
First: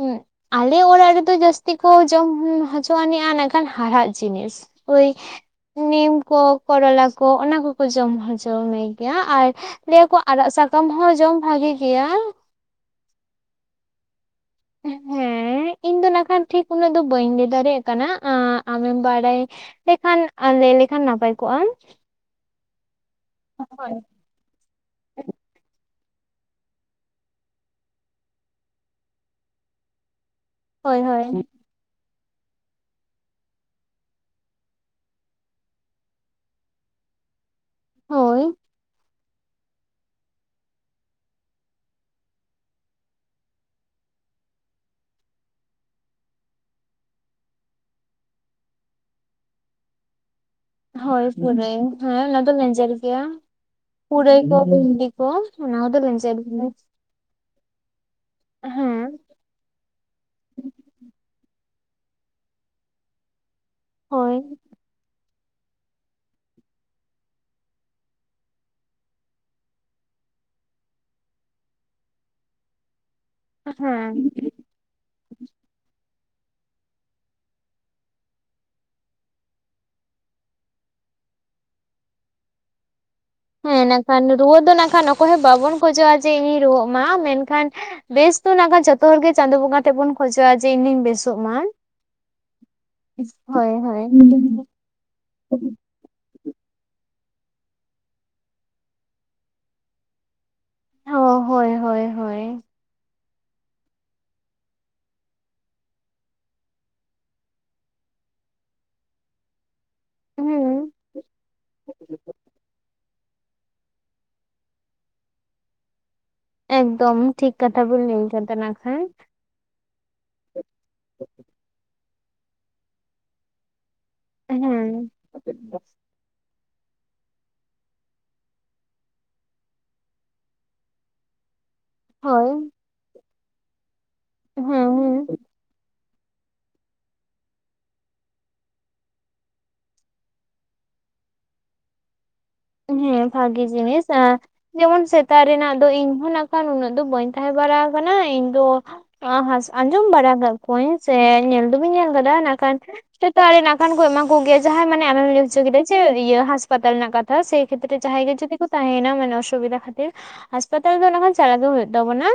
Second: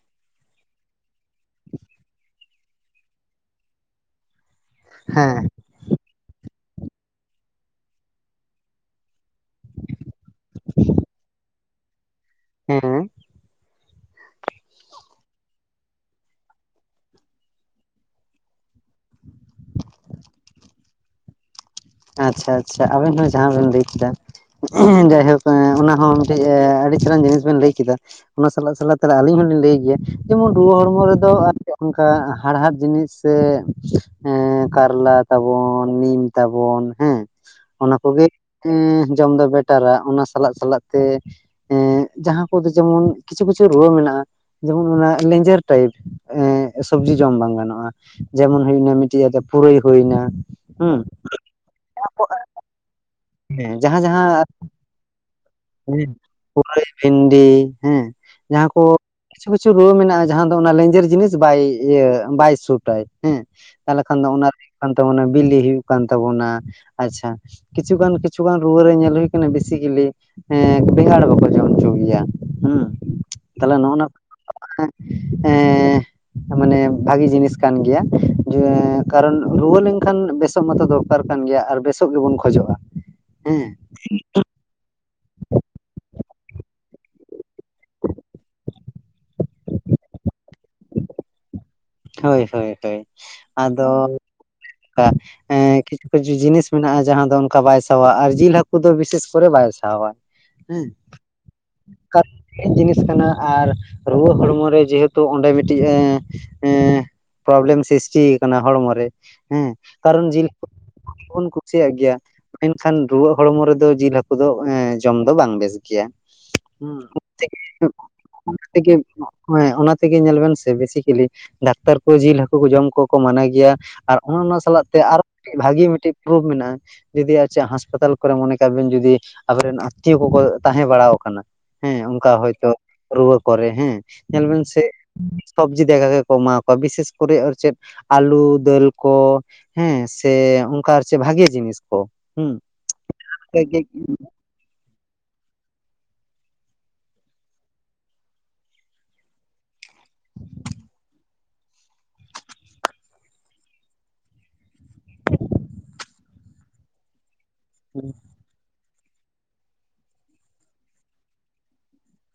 ᱩᱸ ᱟᱞᱮ ᱚᱲᱟᱜ ᱨᱮᱫᱚ ᱡᱟᱹᱥᱛᱤ ᱠᱚ ᱡᱚᱢ ᱦᱚᱪᱚ ᱟᱹᱱᱤᱡ-ᱟ ᱱᱟᱜ ᱠᱷᱟᱱ ᱦᱟᱲᱦᱟᱜ ᱡᱤᱱᱤᱥ ᱾ ᱳᱭ
ᱦᱮᱸ
ᱱᱤᱢ ᱠᱚ ᱠᱚᱨᱚᱞᱟ ᱠᱚ ᱚᱱᱟ ᱠᱚᱠᱚ ᱡᱚᱢ ᱦᱚᱪᱚ ᱢᱮ ᱜᱮᱭᱟ ᱟᱨ ᱞᱟᱹᱭ ᱟᱠᱚ ᱟᱲᱟᱜ ᱥᱟᱠᱟᱢ ᱦᱚᱸ ᱡᱚᱢ ᱵᱷᱟᱜᱮ ᱜᱮᱭᱟ ᱾
ᱦᱮᱸ ᱾
ᱦᱮᱸ ᱤᱧ ᱫᱚ ᱱᱟᱜ ᱠᱷᱟᱱ ᱴᱷᱤᱠ ᱩᱱᱟᱹᱜ ᱫᱚ ᱵᱟᱹᱧ ᱞᱟᱹᱭ ᱫᱟᱲᱮᱭᱟᱜ ᱠᱟᱱᱟ ᱟ ᱟᱢᱮᱢ ᱵᱟᱲᱟᱭ ᱞᱮᱠᱷᱟᱱ ᱟ ᱞᱟᱹᱭ ᱞᱮᱠᱷᱟᱱ ᱱᱟᱯᱟᱭ ᱠᱚᱜ-ᱟ᱾
ᱟᱪᱪᱷᱟ ᱟᱪᱪᱷᱟ ᱟᱵᱮᱱ ᱦᱚᱸ ᱡᱟᱦᱟᱸ ᱵᱮᱱ ᱞᱟᱹᱭ ᱠᱤᱫᱟ *inaudible* ᱡᱟᱭᱦᱳᱠ ᱚᱱᱟᱦᱚᱸ ᱢᱤᱫᱴᱮᱡ ᱟᱹᱰᱤ ᱪᱮᱨᱦᱟᱱ ᱡᱤᱱᱤᱥ ᱵᱮᱱ ᱞᱟᱹᱭ ᱠᱤᱫᱟ ᱾ ᱚᱱᱟ ᱥᱟᱞᱟᱜ ᱥᱟᱞᱟᱜ ᱛᱟᱞᱦᱮ ᱟᱹᱞᱤᱧ ᱦᱚᱞᱤᱧ ᱞᱟᱹᱭ ᱜᱮᱭᱟ ᱡᱮᱢᱚᱱ ᱨᱩᱣᱟᱹ
ᱦᱳᱭ
ᱦᱚᱲᱢᱚ
ᱦᱳᱭ
ᱨᱮᱫᱚ ᱚᱱᱠᱟ ᱦᱟᱲᱦᱟᱫ ᱡᱤᱱᱤᱥ ᱥᱮ ᱠᱟᱨᱞᱟ ᱛᱟᱵᱚᱱ ᱱᱤᱢ ᱛᱟ ᱵᱚᱱ ᱦᱮᱸ ᱚᱱᱟ ᱠᱚᱜᱮ ᱮᱸ ᱡᱚᱢ ᱫᱚ ᱵᱮᱴᱟᱨᱟ ᱾ ᱚᱱᱟ ᱥᱟᱞᱟᱜ ᱥᱟᱞᱟᱜ ᱛᱮ ᱮᱸ ᱡᱟᱦᱟᱸ ᱠᱚᱫᱚ ᱡᱮᱢᱚᱱ ᱠᱤᱪᱷᱩ ᱠᱤᱪᱷᱩ ᱨᱩᱣᱟᱹ ᱢᱮᱱᱟᱜ-ᱟ ᱡᱮᱢᱚᱱ ᱚᱱᱟ ᱞᱮᱧᱡᱮᱨ ᱴᱟᱭᱤᱯ ᱮᱸᱜ ᱥᱚᱵᱡᱤ ᱡᱚᱢ ᱵᱟᱝ ᱜᱟᱱᱚᱜ-ᱟ ᱡᱮᱢᱚᱱ ᱦᱩᱭᱮᱱᱟ ᱢᱤᱫᱴᱤᱡ ᱯᱩᱨᱟᱹᱭ ᱦᱩᱭᱮᱱᱟ ᱾
ᱦᱚᱭ ᱯᱩᱨᱟᱹᱭ ᱦᱮᱸ ᱚᱱᱟ ᱫᱚ ᱞᱮᱸᱡᱮᱨ ᱜᱮᱭᱟ
ᱦᱮᱸ ᱡᱟᱦᱟᱸ
*inaudible*
ᱡᱟᱦᱟᱸ
ᱯᱩᱨᱟᱹᱭ ᱠᱚ ᱵᱷᱤᱱᱰᱤ ᱠᱚ ᱚᱱᱟ ᱠᱚᱫᱚ
ᱦᱮᱸ
ᱞᱮᱸᱡᱮᱨ ᱜᱮᱭᱟ ᱾
ᱯᱩᱨᱟᱹᱭ ᱵᱷᱤᱱᱰᱤ ᱦᱮᱸ ᱡᱟᱦᱟᱸ ᱠᱚ
ᱦᱮᱸ
ᱠᱤᱪᱷᱩ ᱠᱤᱪᱷᱩ ᱨᱩᱣᱟᱹ ᱢᱮᱱᱟᱜ-ᱟ ᱡᱟᱦᱟᱸ ᱫᱚ ᱚᱱᱟ ᱞᱮᱧᱡᱮᱨ ᱡᱤᱱᱤᱥ ᱵᱟᱭ ᱤᱭᱟᱹ ᱵᱟᱭ ᱥᱩᱴᱟᱭ ᱦᱮᱸ ᱛᱟᱦᱚᱞᱮ ᱠᱷᱟᱱ ᱫᱚ
ᱦᱳᱭ
ᱚᱱᱟ ᱠᱟᱱ ᱛᱟᱵᱚᱱᱟ ᱵᱤᱞᱤ ᱦᱩᱭᱩᱜ ᱠᱟᱱ ᱛᱟᱵᱚᱱᱟ ᱟᱪᱪᱷᱟ ᱠᱤᱪᱷᱩ ᱜᱟᱱ ᱠᱤᱪᱷᱩ ᱜᱟᱱ ᱨᱩᱣᱟᱹ ᱨᱮ ᱧᱮᱞ ᱦᱩᱭ ᱠᱟᱱᱟ ᱵᱮᱥᱤ ᱵᱤᱞᱤ ᱦᱮᱸ ᱵᱮᱸᱜᱟᱲ ᱵᱟᱠᱚ ᱡᱚᱢ ᱦᱚᱪᱚ ᱜᱮᱭᱟ ᱦᱮᱸ ᱛᱟᱦᱚᱞᱮ ᱱᱚᱜ-ᱚ ᱱᱚᱣᱟ
ᱦᱮᱸ
*inaudible* ᱮᱸᱻ ᱢᱟᱱᱮ ᱵᱷᱟᱜᱤ ᱡᱤᱱᱤᱥ ᱠᱟᱱ ᱜᱮᱭᱟ ᱠᱟᱨᱚᱱ ᱨᱩᱣᱟᱹ ᱞᱮᱱᱠᱷᱟᱱ ᱵᱮᱥᱚᱜ ᱢᱟᱛᱚ ᱫᱚᱨ ᱠᱟᱨ ᱠᱟᱱ ᱜᱮᱭᱟ ᱟᱨ ᱵᱮᱥᱚᱜ ᱜᱮᱵᱚᱱ ᱠᱷᱚᱡᱚᱜ-ᱟ ᱾
ᱦᱮᱸ ᱱᱟᱜᱠᱷᱟᱱ ᱨᱩᱣᱟᱹ ᱫᱚ ᱱᱟᱜᱠᱷᱟᱱ ᱚᱠᱚᱭ ᱦᱚᱸ ᱵᱟᱵᱚᱱ ᱠᱷᱚᱡᱚᱜ-ᱟ ᱡᱮ ᱤᱧ ᱨᱩᱣᱟᱹᱜ ᱢᱟ ᱢᱮᱱᱠᱷᱟᱱ ᱵᱮᱥ ᱫᱚ ᱱᱟᱜᱠᱷᱟᱱ ᱡᱚᱛᱚ ᱦᱚᱲ ᱜᱮ ᱪᱟᱸᱫᱚ ᱵᱚᱸᱜᱟ ᱴᱷᱮᱡ ᱵᱚᱱ ᱠᱷᱚᱡᱚᱜ-ᱟ ᱡᱮ ᱤᱧᱫᱩᱧ ᱵᱮᱥᱚᱜ ᱢᱟ ᱾
ᱦᱳᱭ ᱦᱳᱭ ᱦᱳᱭ ᱟᱫᱚ
ᱦᱳᱭ
*unintelligible* ᱠᱤᱪᱷᱩ ᱠᱤᱪᱷᱩ ᱡᱤᱱᱤᱥ ᱢᱮᱱᱟᱜ-ᱟ ᱡᱟᱦᱟᱸ ᱫᱚ ᱚᱱᱠᱟ ᱵᱟᱭ ᱥᱟᱦᱟᱣᱟᱭ ᱟᱨ ᱡᱤᱞ ᱦᱟᱹᱠᱩ ᱫᱚ ᱵᱤᱥᱮᱥ ᱠᱚᱨᱮ ᱵᱟᱭ ᱥᱟᱦᱟᱣᱟᱭ ᱾ ᱦᱮᱸ
ᱦᱳᱭ ᱦᱳᱭ ᱦᱳᱭ ᱦᱳᱭ
*unintelligible* ᱡᱤᱱᱤᱥ ᱠᱟᱱᱟ ᱟᱨ ᱨᱩᱣᱟᱹ ᱦᱚᱲᱢᱚ ᱨᱮ ᱡᱮᱦᱮᱛᱩ ᱚᱸᱰᱮ ᱢᱤᱫᱴᱤᱡ ᱮᱸ ᱮᱸ ᱯᱨᱚᱵᱞᱮᱢ ᱥᱨᱤᱥᱴᱤ ᱟᱠᱟᱱᱟ ᱦᱚᱲᱢᱚ ᱨᱮ ᱾ ᱦᱮᱸ ᱠᱟᱨᱚᱱ ᱡᱤᱞ
ᱦᱩᱸ
*unintelligible* ᱵᱚᱱ ᱠᱩᱥᱤᱭᱟᱜ ᱜᱮᱭᱟ ᱢᱮᱱᱠᱷᱟᱱ ᱨᱩᱣᱟᱹᱜ ᱦᱚᱲᱢᱚ ᱨᱮᱫᱚ ᱡᱤᱞ ᱦᱟ. ᱠᱩ ᱫᱚ ᱮᱸ ᱡᱚᱢ ᱫᱚ ᱵᱟᱝ ᱵᱮᱥ ᱜᱮᱭᱟ ᱾ ᱦᱩᱸ
ᱮᱠᱫᱚᱢ ᱴᱷᱤᱠ ᱠᱟᱛᱷᱟ ᱵᱤᱱ ᱞᱟᱹᱭ ᱠᱟᱫᱟ ᱱᱟᱜ
*unintelligible*
ᱠᱷᱟᱱ
ᱦᱮᱸ ᱚᱱᱟ ᱛᱮᱜᱮ ᱧᱮᱞ ᱵᱮᱱ ᱥᱮ ᱵᱮᱥᱤᱠᱮᱞᱤ ᱰᱟᱠᱛᱟᱨ ᱠᱚ ᱡᱤᱞ ᱦᱟᱹᱠᱩ ᱠᱚ ᱡᱚᱢ ᱠᱚᱠᱚ ᱢᱟᱱᱟ ᱜᱮᱭᱟ ᱾ ᱚᱱ-ᱚᱱᱟ ᱥᱟᱞᱟᱜ ᱛᱮ
ᱦᱮᱸ
ᱟᱨ ᱢᱤᱫᱴᱤᱡ ᱵᱷᱟᱜᱤ ᱢᱤᱫᱴᱮᱱ ᱯᱨᱩᱯᱷ ᱢᱮᱱᱟᱜ-ᱟ ᱾ ᱡᱩᱫᱤ ᱟᱨ ᱪᱮᱫ ᱦᱟᱸᱥᱯᱟᱛᱟᱞ ᱠᱚᱨᱮ ᱢᱚᱱᱮ ᱠᱟᱜ ᱵᱮᱱ ᱡᱩᱫᱤ ᱟᱵᱚᱨᱮᱱ ᱟᱛᱤᱭᱳ ᱠᱚᱠᱚ ᱛᱟᱦᱮᱸ ᱵᱟᱲᱟᱣ ᱟᱠᱟᱱᱟ ᱦᱮᱸ ᱚᱱᱠᱟ
ᱦᱳᱭ
ᱦᱚᱭᱛᱳ ᱨᱩᱣᱟᱹ ᱠᱚᱨᱮ ᱦᱮᱸ ᱧᱮᱞ ᱵᱮᱱ
ᱦᱮᱸ
ᱥᱮ
ᱦᱮᱸ
ᱥᱚᱵᱽᱡᱤ ᱫᱟᱠᱟ ᱜᱮᱠᱚ ᱮᱢᱟ ᱚ ᱵᱤᱥᱮᱥ ᱠᱚᱨᱮ ᱟᱨ ᱪᱮᱫ ᱟᱞᱩ ᱫᱟᱹᱞ ᱠᱚ ᱦᱮᱸ ᱥᱮ ᱚᱱᱠᱟ ᱟᱨ ᱪᱮᱫ ᱵᱷᱟᱜᱮ ᱡᱤᱱᱤᱥ ᱠᱚ ᱾
ᱦᱮᱸ ᱵᱷᱟᱜᱤ ᱡᱤᱱᱤᱥ ᱟᱨ ᱡᱮᱢᱚᱱ ᱥᱮᱛᱟᱜ ᱨᱮᱱᱟᱜ ᱫᱚ ᱤᱧ ᱦᱚᱸ ᱱᱟᱜ ᱠᱷᱟᱱ ᱩᱱᱟᱹᱜ ᱫᱚ ᱵᱟᱹᱧ ᱛᱟᱦᱮᱸ ᱵᱟᱲᱟ ᱟᱠᱟᱱᱟ ᱤᱧ ᱫᱚ ᱟ ᱦᱟᱸᱥ ᱟᱸᱡᱚᱢ ᱵᱟᱲᱟ ᱟᱠᱟᱫ ᱠᱚᱣᱟᱹᱧ ᱥᱮ ᱧᱮᱞ ᱫᱚ ᱵᱟᱹᱧ ᱧᱮᱞ ᱟᱠᱟᱫᱟ ᱱᱟᱜᱠᱷᱟᱱ ᱥᱮᱛᱟᱜ ᱨᱮ ᱱᱟᱜᱠᱷᱟᱱ ᱠᱚ ᱮᱢᱟ ᱠᱚ ᱜᱮᱭᱟ ᱡᱟᱦᱟᱸᱭ ᱢᱟᱱᱮ ᱟᱢᱮᱢ ᱞᱟᱹᱭ ᱦᱚᱪᱚ ᱠᱮᱫᱟ ᱡᱮ ᱤᱭᱟᱹ ᱦᱟᱸᱥᱯᱟᱛᱟᱞ ᱨᱮᱱᱟᱜ ᱠᱟ ᱛᱷᱟ ᱥᱮᱭ ᱠᱷᱮᱛᱨᱮ ᱡᱟᱦᱟᱭ ᱜᱮ ᱡᱚᱫᱤ ᱠᱚ ᱛᱟᱦᱮᱸᱭᱱᱟ ᱢᱟᱱᱮ ᱚᱥᱩᱵᱤᱫᱟ ᱠᱷᱟᱹᱛᱤᱨ ᱦᱟᱸᱥᱯᱟᱛᱟᱞ ᱫᱚ ᱱᱟᱦᱚᱭ ᱪᱟᱞᱟᱣ ᱫᱚ ᱦᱩᱭᱩᱜ ᱛᱟᱵᱚᱱᱟ᱾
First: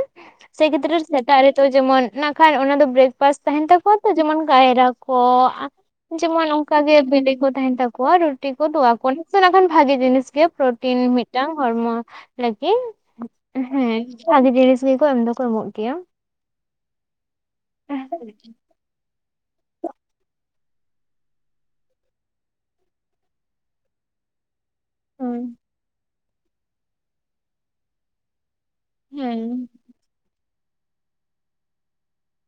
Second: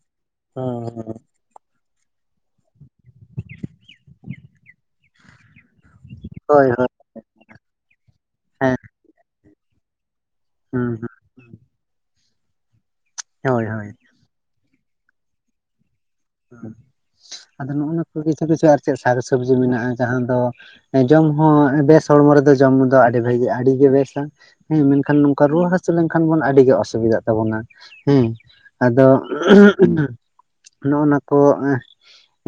ᱥᱮ ᱠᱷᱮᱛᱨᱮ ᱥᱮᱛᱟᱜ ᱨᱮ ᱫᱚ ᱡᱮᱢᱚᱱ ᱠᱷᱟᱱ ᱚᱱᱟ ᱫᱚ ᱵᱨᱮᱠᱯᱷᱟᱥᱴ ᱛᱟᱦᱮᱱ ᱛᱟᱠᱚᱣᱟ ᱛᱚ ᱡᱮᱢᱚᱱ ᱠᱟᱭᱨᱟ ᱠᱚ, ᱡᱮᱢᱚᱱ
ᱦᱳᱭ
ᱚᱱᱠᱟᱜ
ᱦᱳᱭ
ᱜᱮ ᱵᱤᱞᱤ ᱠᱚ ᱛᱟᱦᱮᱱ ᱛᱟᱠᱚᱣᱟ ᱨᱩᱴᱤ ᱠᱚ
ᱦᱮᱸ
ᱛᱚᱣᱟ ᱠᱚ ᱱᱟᱜᱠᱷᱟᱱ ᱵᱷᱟᱜᱤ ᱡᱤᱱᱤᱥ ᱜᱮ, ᱯᱨᱚᱴᱤᱱ
ᱦᱩᱸ
ᱢᱤᱫᱴᱟᱝ ᱦᱚᱲᱢᱚ ᱞᱟᱹᱜᱤᱫ
ᱦᱳᱭ ᱦᱳᱭ
ᱦᱮᱸ᱾ ᱟᱹᱰᱤ ᱡᱤᱱᱤᱥ ᱜᱮᱠᱚ ᱮᱢ ᱫᱚᱠᱚ ᱮᱢᱚᱜ ᱜᱮᱭᱟ,
ᱟᱫᱚ ᱱᱚᱜᱼᱚ *unintelligible* ᱟᱨ ᱪᱮᱫ ᱥᱟᱠᱥᱚᱵᱽᱡᱤ ᱢᱮᱱᱟᱜᱼᱟ ᱡᱟᱦᱟᱸ ᱫᱚ ᱡᱚᱢ ᱦᱚᱸ ᱵᱮᱥ ᱦᱚᱲᱢᱚ ᱨᱮᱫᱚ ᱡᱚᱢ ᱫᱚ ᱟᱹᱰᱤ ᱵᱷᱟᱹᱜᱤ ᱟᱹᱰᱤᱜᱮ ᱵᱮᱥᱟ, ᱦᱮᱸ ᱢᱮᱱᱠᱷᱟᱱ
ᱦᱳᱭ
ᱱᱚᱝᱠᱟ ᱨᱩᱣᱟᱹ ᱦᱟᱹᱥᱩ ᱞᱮᱱᱠᱷᱟᱱ ᱵᱚᱱ ᱟᱹᱰᱤ ᱜᱮ ᱚᱥᱩᱵᱤᱫᱷᱟᱜ ᱛᱟᱵᱚᱱᱟ᱾ ᱦᱮᱸ, ᱟᱫᱚ
ᱦᱮᱸ
ᱱᱚᱜᱼᱚ ᱱᱟ ᱠᱚ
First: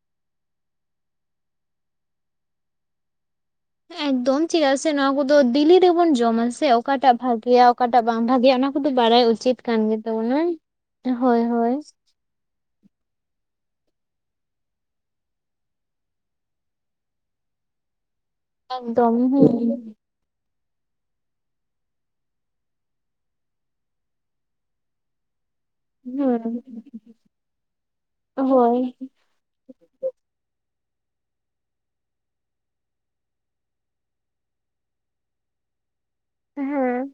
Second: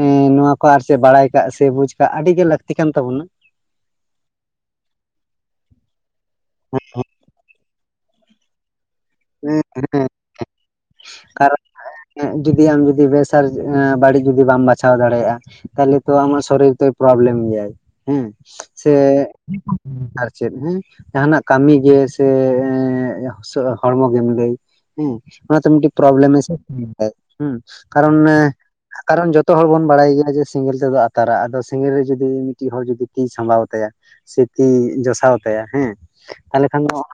ᱩᱻ ᱱᱚᱶᱟ ᱠᱚ ᱟᱨ ᱪᱮᱫ ᱵᱟᱲᱟᱭ ᱠᱟᱜ ᱥᱮ ᱵᱩᱡ ᱠᱟᱜ ᱟᱹᱰᱤ ᱜᱮᱤ ᱞᱟᱹᱠᱛᱤ ᱠᱟᱱ ᱛᱟᱵᱚᱱᱟ,
ᱮᱠᱫᱚᱢ ᱪᱮᱫᱟᱜ ᱥᱮ ᱱᱚᱶᱟ ᱫᱤᱞᱤ ᱨᱮᱵᱚᱱ ᱡᱚᱢᱟ ᱥᱮ ᱚᱠᱟᱴᱟᱜ ᱵᱷᱟᱜᱮᱭᱟ ᱚᱠᱟᱴᱟᱜ ᱵᱟᱝ ᱵᱷᱟᱜᱮᱭᱟ ᱚᱱᱟ ᱚᱱᱟ ᱠᱚᱫᱚ ᱵᱟᱲᱟᱭ ᱩᱪᱤᱛ
ᱦᱮᱸ
ᱠᱟᱱ
ᱦᱮᱸ
ᱜᱮᱛᱟᱵᱚᱱᱟ᱾ ᱦᱳᱭ, ᱦᱳᱭ,
ᱡᱩᱫᱤ ᱟᱢ ᱡᱩᱫᱤ ᱵᱮᱥ ᱟᱨ ᱵᱟᱹᱲᱤᱡ ᱡᱩᱫᱤ ᱵᱟᱢ ᱵᱟᱪᱷᱟᱣ ᱫᱟᱲᱮᱭᱟᱜᱼᱟ, ᱛᱟᱞᱦᱮ ᱛᱚ ᱟᱢᱟᱜ ᱥᱚᱨᱤᱨ ᱛᱚᱭ ᱯᱨᱚᱵᱞᱮᱢ ᱜᱮᱭᱟᱭ ᱦᱮᱸ ᱥᱮ
ᱮᱠᱫᱚᱢ ᱦᱮᱸ
ᱪᱮᱫ, ᱦᱮᱸ ᱡᱟᱦᱱᱟᱜ ᱠᱟᱹᱢᱤ ᱜᱮ ᱥᱮ ᱦᱚᱲᱢᱚ ᱜᱮᱢ ᱞᱟᱹᱭ᱾ ᱦᱮᱸ ᱚᱱᱟ ᱢᱤᱫᱴᱟᱝ ᱯᱨᱚᱵᱮᱢ
ᱦᱮᱸ
*unintelligible* ᱦᱩᱸ ᱠᱟᱨᱚᱱ ᱮ
ᱦᱳᱭ
ᱠᱟᱨᱚᱱ ᱡᱚᱛᱚ ᱛᱚ ᱦᱚᱲ ᱵᱚᱱ ᱵᱟᱲᱟᱭ ᱜᱮᱭᱟ ᱡᱮ ᱥᱮᱸᱜᱮᱞ ᱛᱮᱫᱚ ᱟᱛᱟᱨᱟ ᱟᱫᱚ ᱥᱮᱸᱜᱮᱞ ᱨᱮ ᱡᱩᱫᱤ ᱢᱤᱫᱴᱤᱡ ᱦᱚᱲ ᱡᱩᱫᱤ ᱛᱤ ᱥᱟᱢᱵᱟᱣ ᱛᱟᱭᱟ ᱥᱮ ᱛᱤ ᱡᱚᱥᱟᱣ ᱛᱟᱭᱟ ᱦᱮᱸ ᱛᱟᱦᱞᱮ ᱠᱷᱟᱱ ᱫᱚ
ᱦᱮᱸ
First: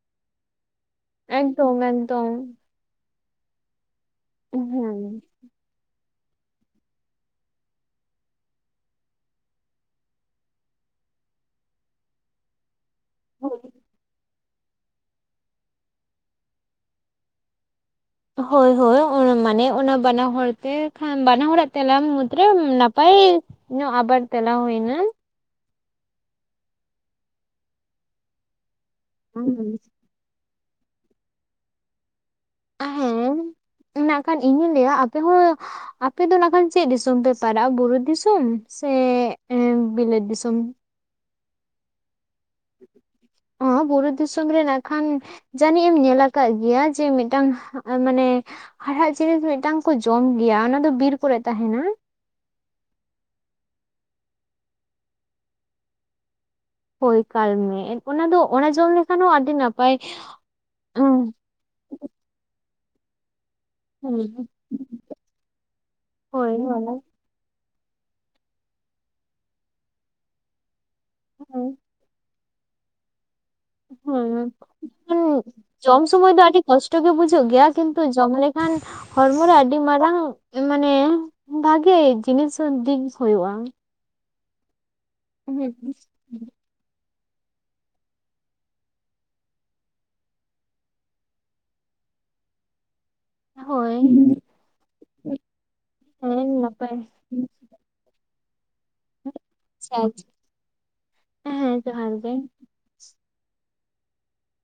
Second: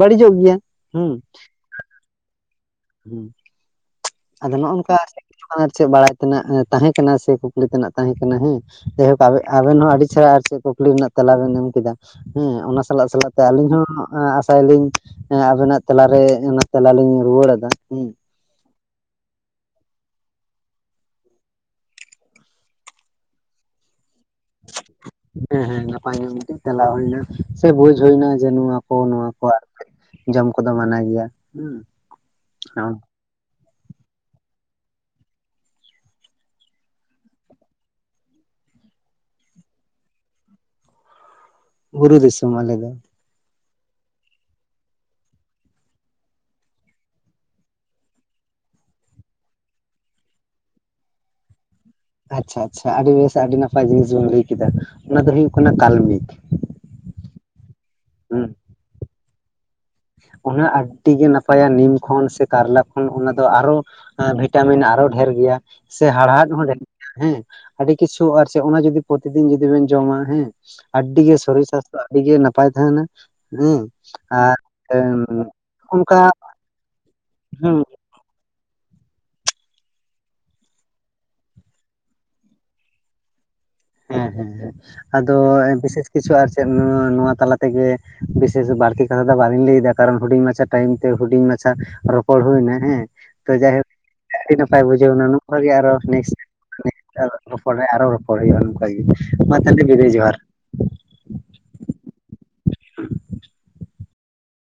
ᱵᱟᱹᱲᱤᱡᱚᱜ ᱜᱮᱭᱟ ᱦᱮᱸ,
ᱛᱚ ᱢᱮᱱ ᱛᱚᱝ,
ᱦᱩᱸ, ᱟᱫᱚ ᱱᱚᱜᱼᱚ ᱱᱚᱝᱠᱟ ᱟᱨ ᱪᱮᱫ ᱵᱟᱲᱟᱭ ᱛᱮᱱᱟᱜ ᱛᱟᱦᱮᱸ ᱠᱟᱱᱟ ᱥᱮ ᱠᱩᱠᱞᱤ ᱛᱮᱱᱟᱜ ᱛᱟᱦᱮᱸ ᱠᱟᱱᱟ ᱦᱮᱸ, ᱡᱟᱭᱦᱳᱠ ᱟᱵᱮ ᱟᱵᱮᱱ ᱦᱚᱸ ᱟᱹᱰᱤ ᱪᱮᱦᱨᱟ ᱟᱨ ᱪᱮᱫ ᱠᱩᱠᱞᱤ ᱨᱮᱱᱟᱜ ᱛᱮᱞᱟ ᱵᱮᱱ ᱮᱢ ᱠᱮᱫᱟ, ᱦᱮᱸ ᱚᱱᱟ ᱥᱟᱞᱟᱜ ᱥᱟᱞᱟᱜ ᱛᱮ
ᱦᱮᱸ
ᱟᱹᱞᱤᱧ ᱦᱚᱸ ᱟᱥᱟᱭᱟᱞᱤᱧ ᱦᱮᱸ ᱟᱵᱮᱱᱟᱜ ᱛᱮᱞᱟᱨᱮ ᱚᱱᱟ ᱛᱮᱞᱟ ᱞᱤᱧ ᱨᱩᱣᱟᱹᱲᱫᱟ ᱦᱮᱸ,
ᱦᱳᱭ, ᱦᱳᱭ, ᱢᱟᱱᱮ ᱚᱱᱟ ᱵᱟᱱᱟ ᱦᱚᱲ ᱛᱮ ᱠᱷᱟᱱ ᱵᱟᱱᱟ ᱦᱚᱲᱟᱜ ᱛᱮᱞᱟ ᱢᱩᱫᱽᱨᱮ ᱱᱟᱯᱟᱭ ᱤᱧᱟᱜ ᱟᱵᱟᱨ ᱛᱮᱞᱟ ᱦᱩᱭᱱᱟ
ᱦᱮᱸ ᱦᱮᱸ ᱱᱟᱯᱟᱭ ᱧᱚᱜ ᱛᱮ ᱛᱮᱞᱟ ᱦᱩᱭᱮᱱᱟ ᱥᱮ ᱵᱩᱡ ᱦᱩᱭᱱᱟ ᱡᱮ ᱱᱚᱣᱟ ᱠᱚ ᱱᱚᱣᱟ ᱠᱚ
ᱦᱩᱸ
ᱟᱨᱠᱤ ᱡᱚᱢ ᱠᱚᱫᱚ ᱢᱟᱱᱟ ᱜᱮᱭᱟ ᱦᱩᱸ, ᱦ
ᱢᱮᱱᱟᱜᱠᱷᱟᱱ ᱤᱧ‌ ᱦᱚᱧ ᱞᱟᱹᱭᱟ ᱟᱯᱮ ᱦᱚᱸ ᱟᱯᱮ ᱫᱚ ᱱᱟᱜ ᱠᱷᱟᱱ ᱪᱮᱫ ᱫᱤᱥᱚᱢ ᱯᱮ ᱯᱟᱲᱟᱜᱼᱟ ᱵᱩᱨᱩ ᱫᱤᱥᱚᱢ ᱥᱮ ᱵᱤᱞᱟᱹᱛ ᱫᱤᱥᱚᱢ?
ᱵᱩᱨᱩ ᱫᱤᱥᱚᱢ ᱟᱞᱮ ᱫᱚ,
ᱦᱚᱸ ᱵᱩᱨᱩ ᱫᱤᱥᱚᱢ ᱨᱮ ᱱᱟᱜ ᱠᱷᱟᱱ ᱡᱟᱹᱱᱤᱡ ᱮᱢ ᱧᱮᱞᱟ ᱟᱠᱟᱫ ᱜᱮᱭᱟ ᱡᱮ ᱢᱤᱫᱴᱟᱝ ᱢᱟᱱᱮ ᱦᱟᱲᱦᱟᱫ ᱡᱤᱱᱤᱥ ᱢᱤᱫᱴᱟᱝ ᱠᱚ ᱡᱚᱢ ᱜᱮᱭᱟ ᱚᱱᱟ ᱫᱚ ᱵᱤᱨ ᱠᱚᱨᱮ ᱛᱟᱸᱦᱮᱱᱟ᱾
ᱟᱪᱪᱷᱟ ᱟᱪᱪᱷᱟ ᱟᱹᱰᱤ ᱵᱮᱥ ᱟᱹᱰᱤ ᱱᱟᱯᱟᱭ ᱡᱤᱱᱤᱥ ᱵᱮᱱ ᱞᱟᱹᱭ ᱠᱮᱫᱟ ᱚᱱᱟ ᱫᱚ ᱦᱩᱭᱩᱜ ᱠᱟᱱᱟ ᱠᱟᱞᱢᱮᱠ᱾
ᱦᱳᱭ ᱠᱟᱞᱢᱮᱠ ᱚᱱᱟ ᱫᱚ ᱚᱱᱟ ᱡᱚᱢ ᱞᱮᱠᱷᱟᱱ ᱦᱚᱸ ᱟᱹᱰᱤ ᱱᱟᱯᱟᱭ
ᱚᱱᱟ ᱟᱹᱰᱤ ᱜᱮ ᱱᱟᱯᱟᱭᱟ ᱱᱤᱢ ᱠᱷᱚᱱ ᱥᱮ ᱠᱟᱨᱞᱟ ᱠᱷᱚᱱ ᱚᱱᱟ ᱫᱚ ᱟᱨᱦᱚᱸ ᱦᱮᱸ ᱵᱷᱤᱴᱟᱢᱤᱱ ᱟᱨᱦᱚᱸ ᱰᱷᱮᱨ ᱜᱮᱭᱟ ᱥᱮ ᱦᱟᱲᱦᱟᱫ
ᱦᱳᱭ
ᱦᱚᱸ ᱰᱷᱮᱨ ᱜᱮᱭᱟ ᱦᱮᱸ, ᱟᱹᱰᱤ ᱠᱤᱪᱷᱩ ᱟᱨ ᱥᱮ ᱚᱱᱟ ᱡᱚᱫᱤ ᱯᱨᱚᱛᱤᱫᱤᱱ ᱡᱩᱫᱤ ᱵᱮᱱ ᱡᱚᱢᱟ ᱦᱮᱸ, ᱟᱹᱰᱤ ᱜᱮ
ᱦᱮᱸ
ᱥᱚᱨᱤᱨ ᱥᱟᱥᱛᱷᱚ ᱟᱹᱰᱤ ᱜᱮ ᱱᱟᱯᱟᱭ ᱛᱟᱸᱦᱮᱱᱟ ᱦᱮᱸ ᱟᱨ
ᱠᱤᱱᱛᱩ ᱡᱚᱢ
ᱚᱱᱠᱟ
ᱥᱩᱢᱳᱭ ᱫᱚ ᱟᱹᱰᱤ ᱠᱚᱥᱴᱚ ᱜᱮ ᱵᱩᱡᱷᱟᱹᱜ ᱜᱮᱭᱟ
ᱦᱮᱸ
ᱠᱤᱱᱛᱩ ᱡᱚᱢ ᱞᱮᱠᱷᱟᱱ ᱦᱚᱲᱢᱚ ᱨᱮ ᱟᱹᱰᱤ ᱢᱟᱨᱟᱝ ᱢᱟᱱᱮ ᱵᱷᱟᱜᱮ ᱡᱤᱱᱤᱥ ᱫᱤᱠ ᱦᱳᱭᱳᱜᱼᱟ᱾
ᱦᱮᱸ ᱦᱮᱸ ᱟᱫᱚ ᱵᱤᱥᱮᱥ ᱠᱤᱪᱷᱩ ᱟᱨ ᱪᱮᱫ ᱱᱚᱣᱟ ᱛᱟᱞᱟ ᱛᱮᱜᱮ ᱵᱤᱥᱮᱥ ᱵᱟᱹᱲᱛᱤ ᱠᱟᱛᱷᱟ ᱫᱚ ᱵᱟᱞᱤᱧ ᱞᱟᱹᱭᱫᱟ ᱠᱟᱨᱚᱱ ᱦᱩᱰᱤᱧ ᱢᱟᱪᱷᱟ ᱴᱟᱭᱤᱢ ᱛᱮ ᱦᱩᱰᱤᱧ ᱢᱟᱪᱷᱟ ᱨᱚᱯᱚᱲ ᱦᱳᱭᱱᱟ ᱦᱮᱸ, ᱛᱚ ᱡᱟᱭᱦᱳᱠ
ᱦᱳᱭ
ᱟᱹᱰᱤ ᱱᱟᱯᱟᱭ ᱵᱩᱡᱷᱟᱹᱣᱱᱟ ᱱᱚᱝᱠᱟ ᱜᱮ ᱟᱨᱦᱚᱸ ᱱᱮᱠᱥᱴ
ᱦᱮᱸ ᱱᱟᱯᱟᱭ ᱟᱪᱪᱷᱟ
ᱛᱟᱦᱚᱞᱮ ᱟᱨᱦᱚᱸ ᱨᱚᱯᱚᱲ ᱦᱩᱭᱩᱜᱼᱟ ᱱᱚᱝᱠᱟ ᱜᱮ ᱢᱟ ᱛᱟᱦᱚᱞᱮ ᱫᱤᱫᱤ ᱡᱚᱦᱟᱨ᱾
ᱦᱮᱸ ᱦᱮᱸ ᱡᱚᱦᱟᱨ ᱜᱮ,